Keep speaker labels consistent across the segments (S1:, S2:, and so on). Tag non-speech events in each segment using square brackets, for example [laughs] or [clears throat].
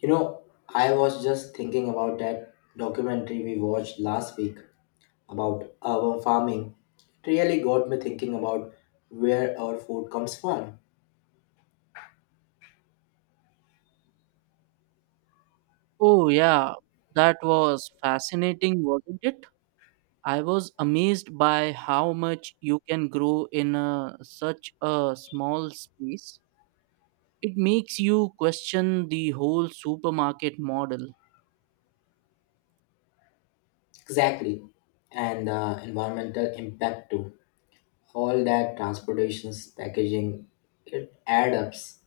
S1: You know, I was just thinking about that documentary we watched last week about urban farming. It really got me thinking about where our food comes from.
S2: Oh, yeah, that was fascinating, wasn't it? I was amazed by how much you can grow in such a small space. It makes you question the whole supermarket model.
S1: Exactly. And the environmental impact too. All that transportations, packaging, it adds ups.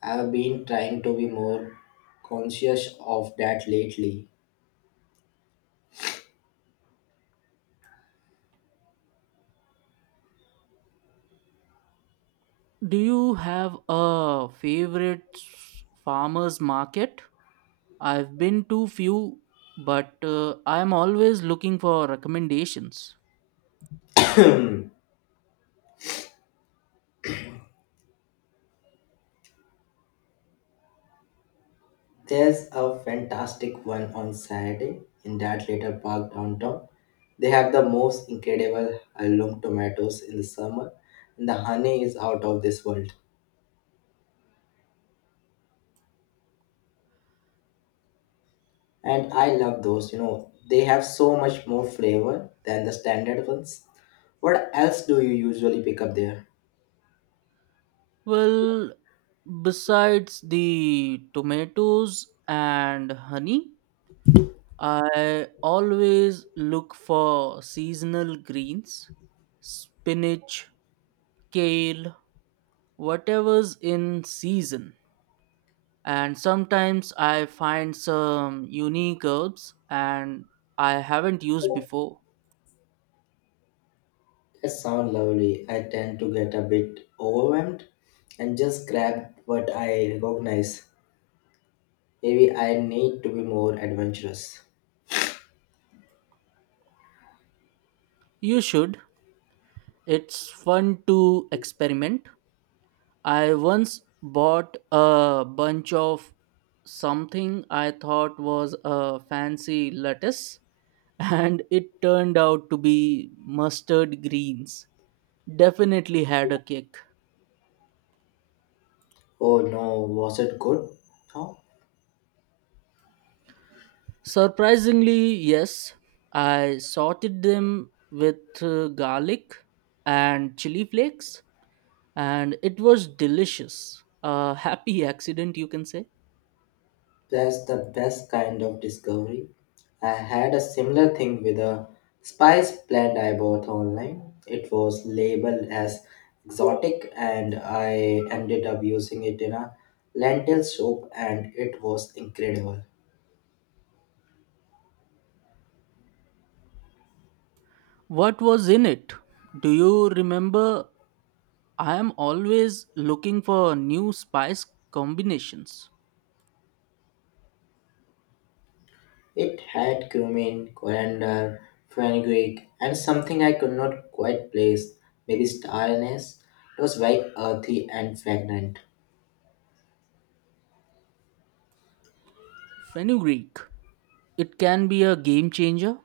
S1: I've been trying to be more conscious of that lately.
S2: Do you have a favorite farmers market? I've been to few, but I'm always looking for recommendations.
S1: [clears throat] There's a fantastic one on Saturday in that little park downtown. They have the most incredible heirloom tomatoes in the summer, and the honey is out of this world. And I love those. They have so much more flavor than the standard ones. What else do you usually pick up there?
S2: Well, besides the tomatoes and honey, I always look for seasonal greens, spinach, kale, whatever's in season. And sometimes I find some unique herbs and I haven't used before.
S1: That sounds lovely. I tend to get a bit overwhelmed and just grab what I recognize. Maybe I need to be more adventurous.
S2: You should. It's fun to experiment. I once bought a bunch of something I thought was a fancy lettuce and it turned out to be mustard greens. Definitely had a kick.
S1: Oh no, was it good? No,
S2: Surprisingly, yes, I sauteed them with garlic and chili flakes, and it was delicious. A happy [laughs] accident, you can say.
S1: that's the best kind of discovery. I had a similar thing with a spice plant I bought online. It was labeled as exotic, and I ended up using it in a lentil soup, and it was incredible.
S2: What was in it? Do you remember? I am always looking for new spice combinations.
S1: It had cumin, coriander, fenugreek, and something I could not quite place, maybe star anise. It was very earthy and fragrant.
S2: Fenugreek. It can be a game changer.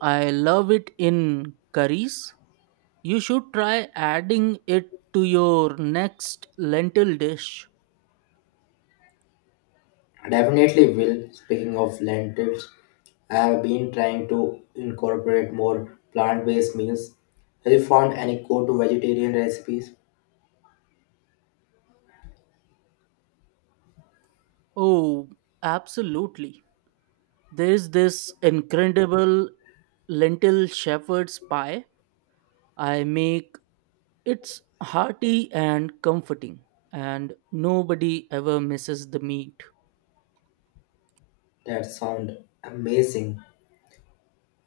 S2: I love it in curries. You should try adding it to your next lentil dish.
S1: Definitely will. Speaking of lentils, I have been trying to incorporate more plant-based meals. Have you found any good vegetarian recipes
S2: Oh, absolutely. There's this incredible lentil shepherd's pie I make. It's hearty and comforting, and nobody ever misses the meat.
S1: that sound amazing?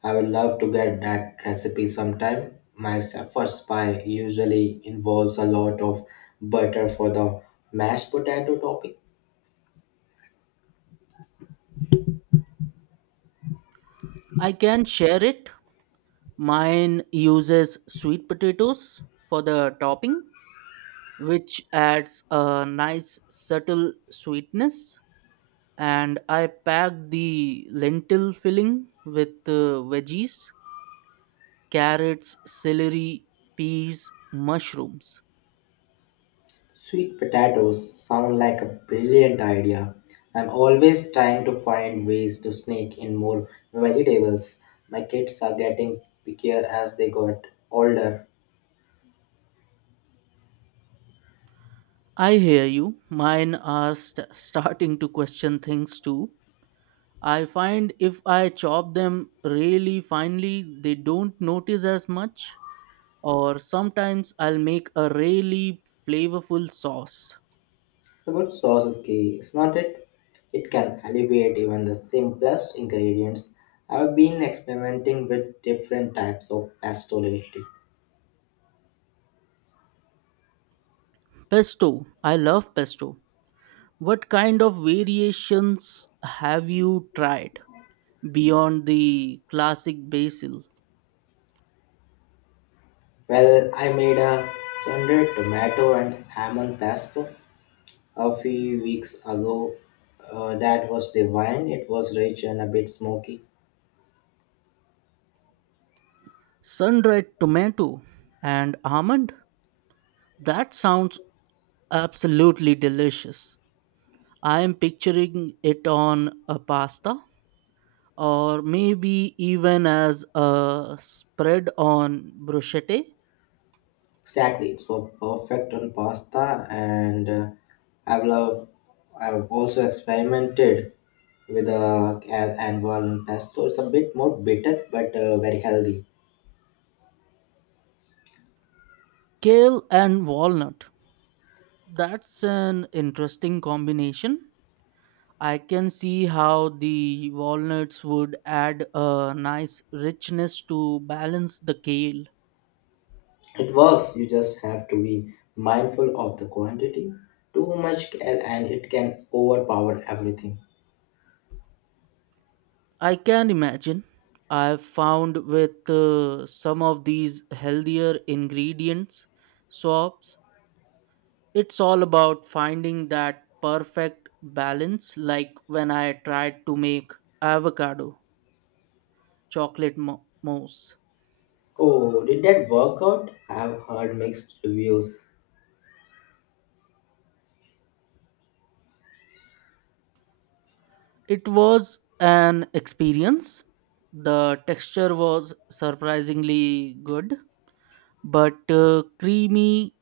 S1: I would love to get that recipe sometime. My first pie usually involves a lot of butter for the mashed potato topping.
S2: I can share it. Mine uses sweet potatoes for the topping, which adds a nice subtle sweetness. And I packed the lentil filling with veggies, carrots, celery, peas, mushrooms.
S1: Sweet potatoes sound like a brilliant idea. I'm always trying to find ways to sneak in more vegetables. My kids are getting pickier as they got older.
S2: I hear you. Mine are starting to question things too. I find if I chop them really finely, they don't notice as much. Or sometimes I'll make a really flavorful sauce.
S1: A good sauce is key, is not it? It can alleviate even the simplest ingredients. I've been experimenting with different types of pesto lately.
S2: Pesto. I love pesto. What kind of variations have you tried beyond the classic basil,
S1: Well, I made a sundried tomato and almond pesto a few weeks ago. That was divine. It was rich and a bit smoky.
S2: sun-dried tomato, and almond? That sounds absolutely delicious. I am picturing it on a pasta or maybe even as a spread on bruschetta,
S1: Exactly, it's for perfect on pasta, and I've loved. I've also experimented with anvil pesto. It's a bit more bitter, but very healthy.
S2: kale, and walnut. That's an interesting combination. I can see how the walnuts would add a nice richness to balance the kale.
S1: It works. You just have to be mindful of the quantity. Too much and it can overpower everything.
S2: I can imagine. I've found with some of these healthier ingredients, swaps, it's all about finding that perfect balance, like when I tried to make avocado chocolate mousse.
S1: Oh, did that work out? I've heard mixed reviews.
S2: It was an experience. The texture was surprisingly good but creamy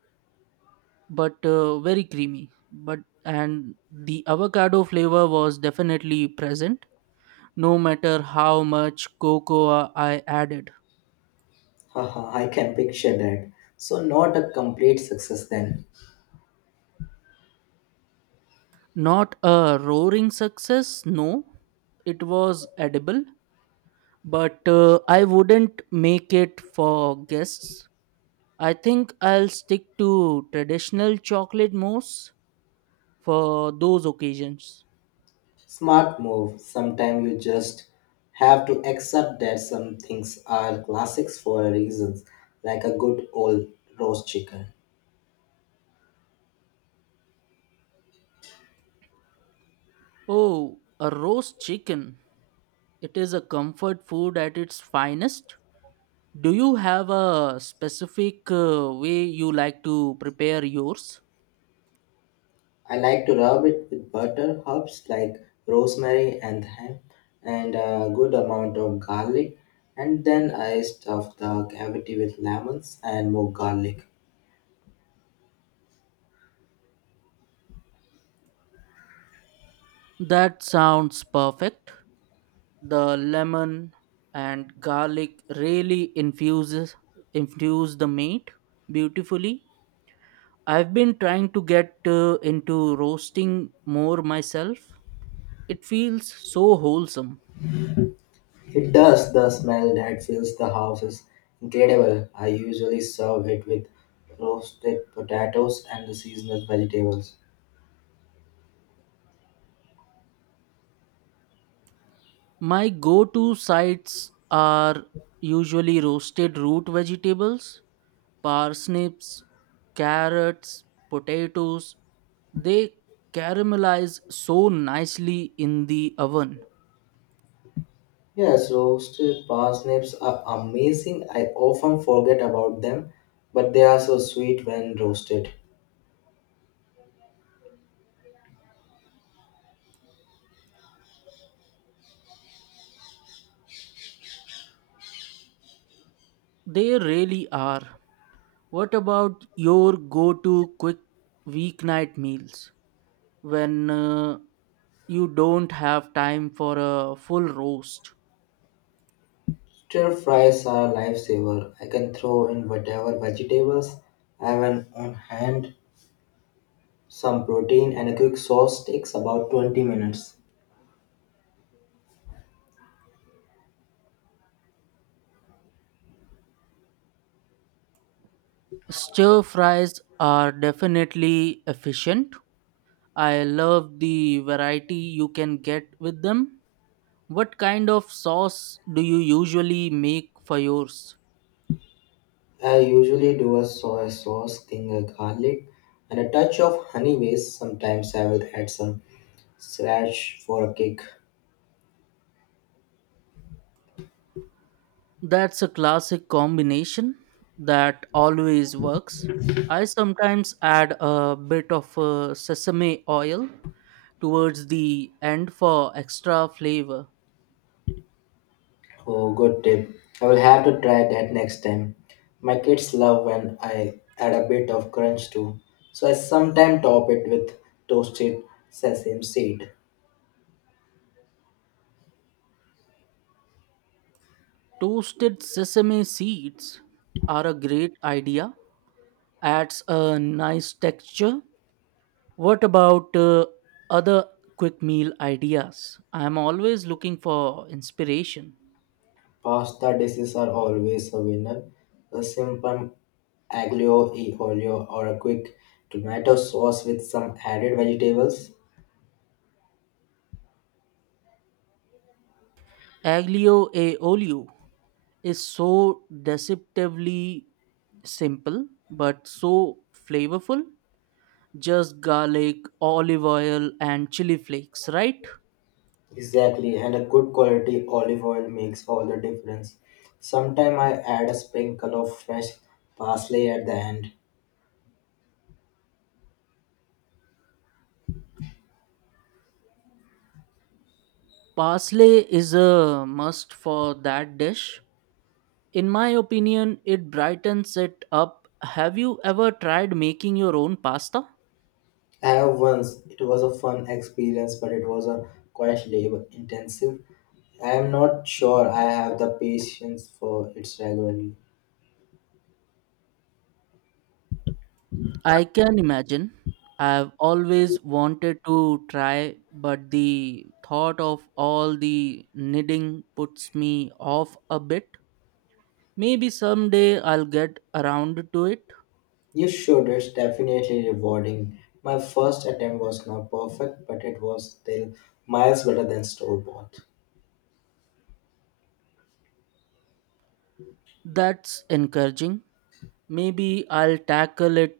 S2: but very creamy, but and the avocado flavor was definitely present, no matter how much cocoa I added.
S1: Haha, I can picture that. So, not a complete success then.
S2: Not a roaring success, no. It was edible, but I wouldn't make it for guests. I think I'll stick to traditional chocolate mousse for those occasions.
S1: Smart move. Sometimes you just have to accept that some things are classics for a reasons, like a good old roast chicken.
S2: Oh, a roast chicken. It is a comfort food at its finest. Do you have a specific way you like to prepare yours?
S1: I like to rub it with butter, herbs like rosemary and thyme, and a good amount of garlic. And then I stuff the cavity with lemons and more garlic.
S2: That sounds perfect. The lemon and garlic really infuse the meat beautifully. I've been trying to get into roasting more myself. It feels so wholesome.
S1: It does. The smell that fills the house is incredible. I usually serve it with roasted potatoes and the seasonal vegetables.
S2: My go-to sides are usually roasted root vegetables, parsnips, carrots, potatoes, they caramelize so nicely in the oven.
S1: Yes, roasted parsnips are amazing. I often forget about them, but they are so sweet when roasted.
S2: They really are. What about your go to quick weeknight meals when you don't have time for a full roast?
S1: Stir fries are a lifesaver. I can throw in whatever vegetables I have on hand. Some protein and a quick sauce takes about 20 minutes.
S2: Stir fries are definitely efficient. I love the variety you can get with them. What kind of sauce do you usually make for yours?
S1: I usually do a soy sauce, ginger garlic, and a touch of honey base. Sometimes I will add some sriracha for a kick.
S2: That's a classic combination that always works. I sometimes add a bit of sesame oil towards the end for extra flavor.
S1: Oh, good tip. I will have to try that next time. My kids love when I add a bit of crunch too, so I sometimes top it with toasted sesame seed.
S2: Toasted sesame seeds are a great idea, adds a nice texture. What about other quick meal ideas? I'm always looking for inspiration.
S1: Pasta dishes are always a winner. A simple aglio e olio or a quick tomato sauce with some added vegetables.
S2: Aglio e olio is so deceptively simple but so flavorful. Just garlic, olive oil, and chili flakes, right?
S1: Exactly, and a good quality olive oil makes all the difference. Sometimes I add a sprinkle of fresh parsley at the end.
S2: Parsley is a must for that dish. In my opinion, it brightens it up. Have you ever tried making your own pasta?
S1: I have once, it was a fun experience, but it was a quite labor intensive. I am not sure I have the patience for it regularly.
S2: I can imagine. I've always wanted to try, but the thought of all the knitting puts me off a bit. Maybe someday I'll get around to it.
S1: You should, it's definitely rewarding. My first attempt was not perfect, but it was still miles better than store bought.
S2: That's encouraging. Maybe I'll tackle it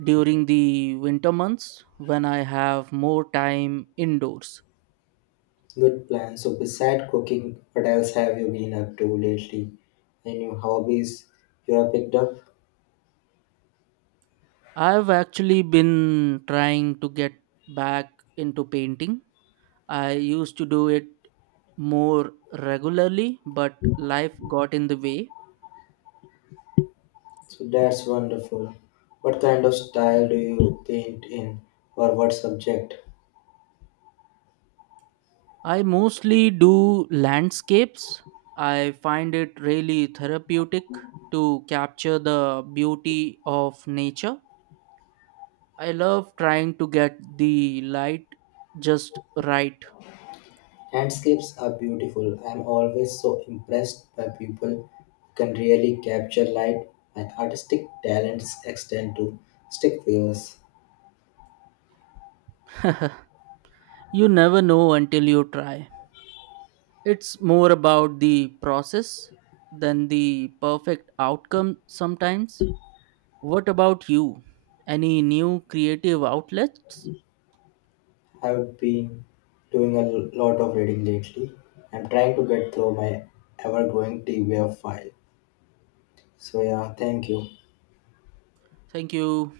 S2: during the winter months when I have more time indoors.
S1: Good plan. So, beside cooking, what else have you been up to lately? Any hobbies you have picked up?
S2: I've actually been trying to get back into painting. I used to do it more regularly, but life got in the way.
S1: So, that's wonderful. What kind of style do you paint in, or what subject?
S2: I mostly do landscapes. I find it really therapeutic to capture the beauty of nature. I love trying to get the light just right.
S1: Landscapes are beautiful. I'm always so impressed by people who can really capture light. My artistic talents extend to stick figures.
S2: [laughs] You never know until you try. It's more about the process than the perfect outcome sometimes. What about you? Any new creative outlets?
S1: I've been doing a lot of reading lately. I'm trying to get through my ever growing TBR file. So yeah, thank you.
S2: Thank you.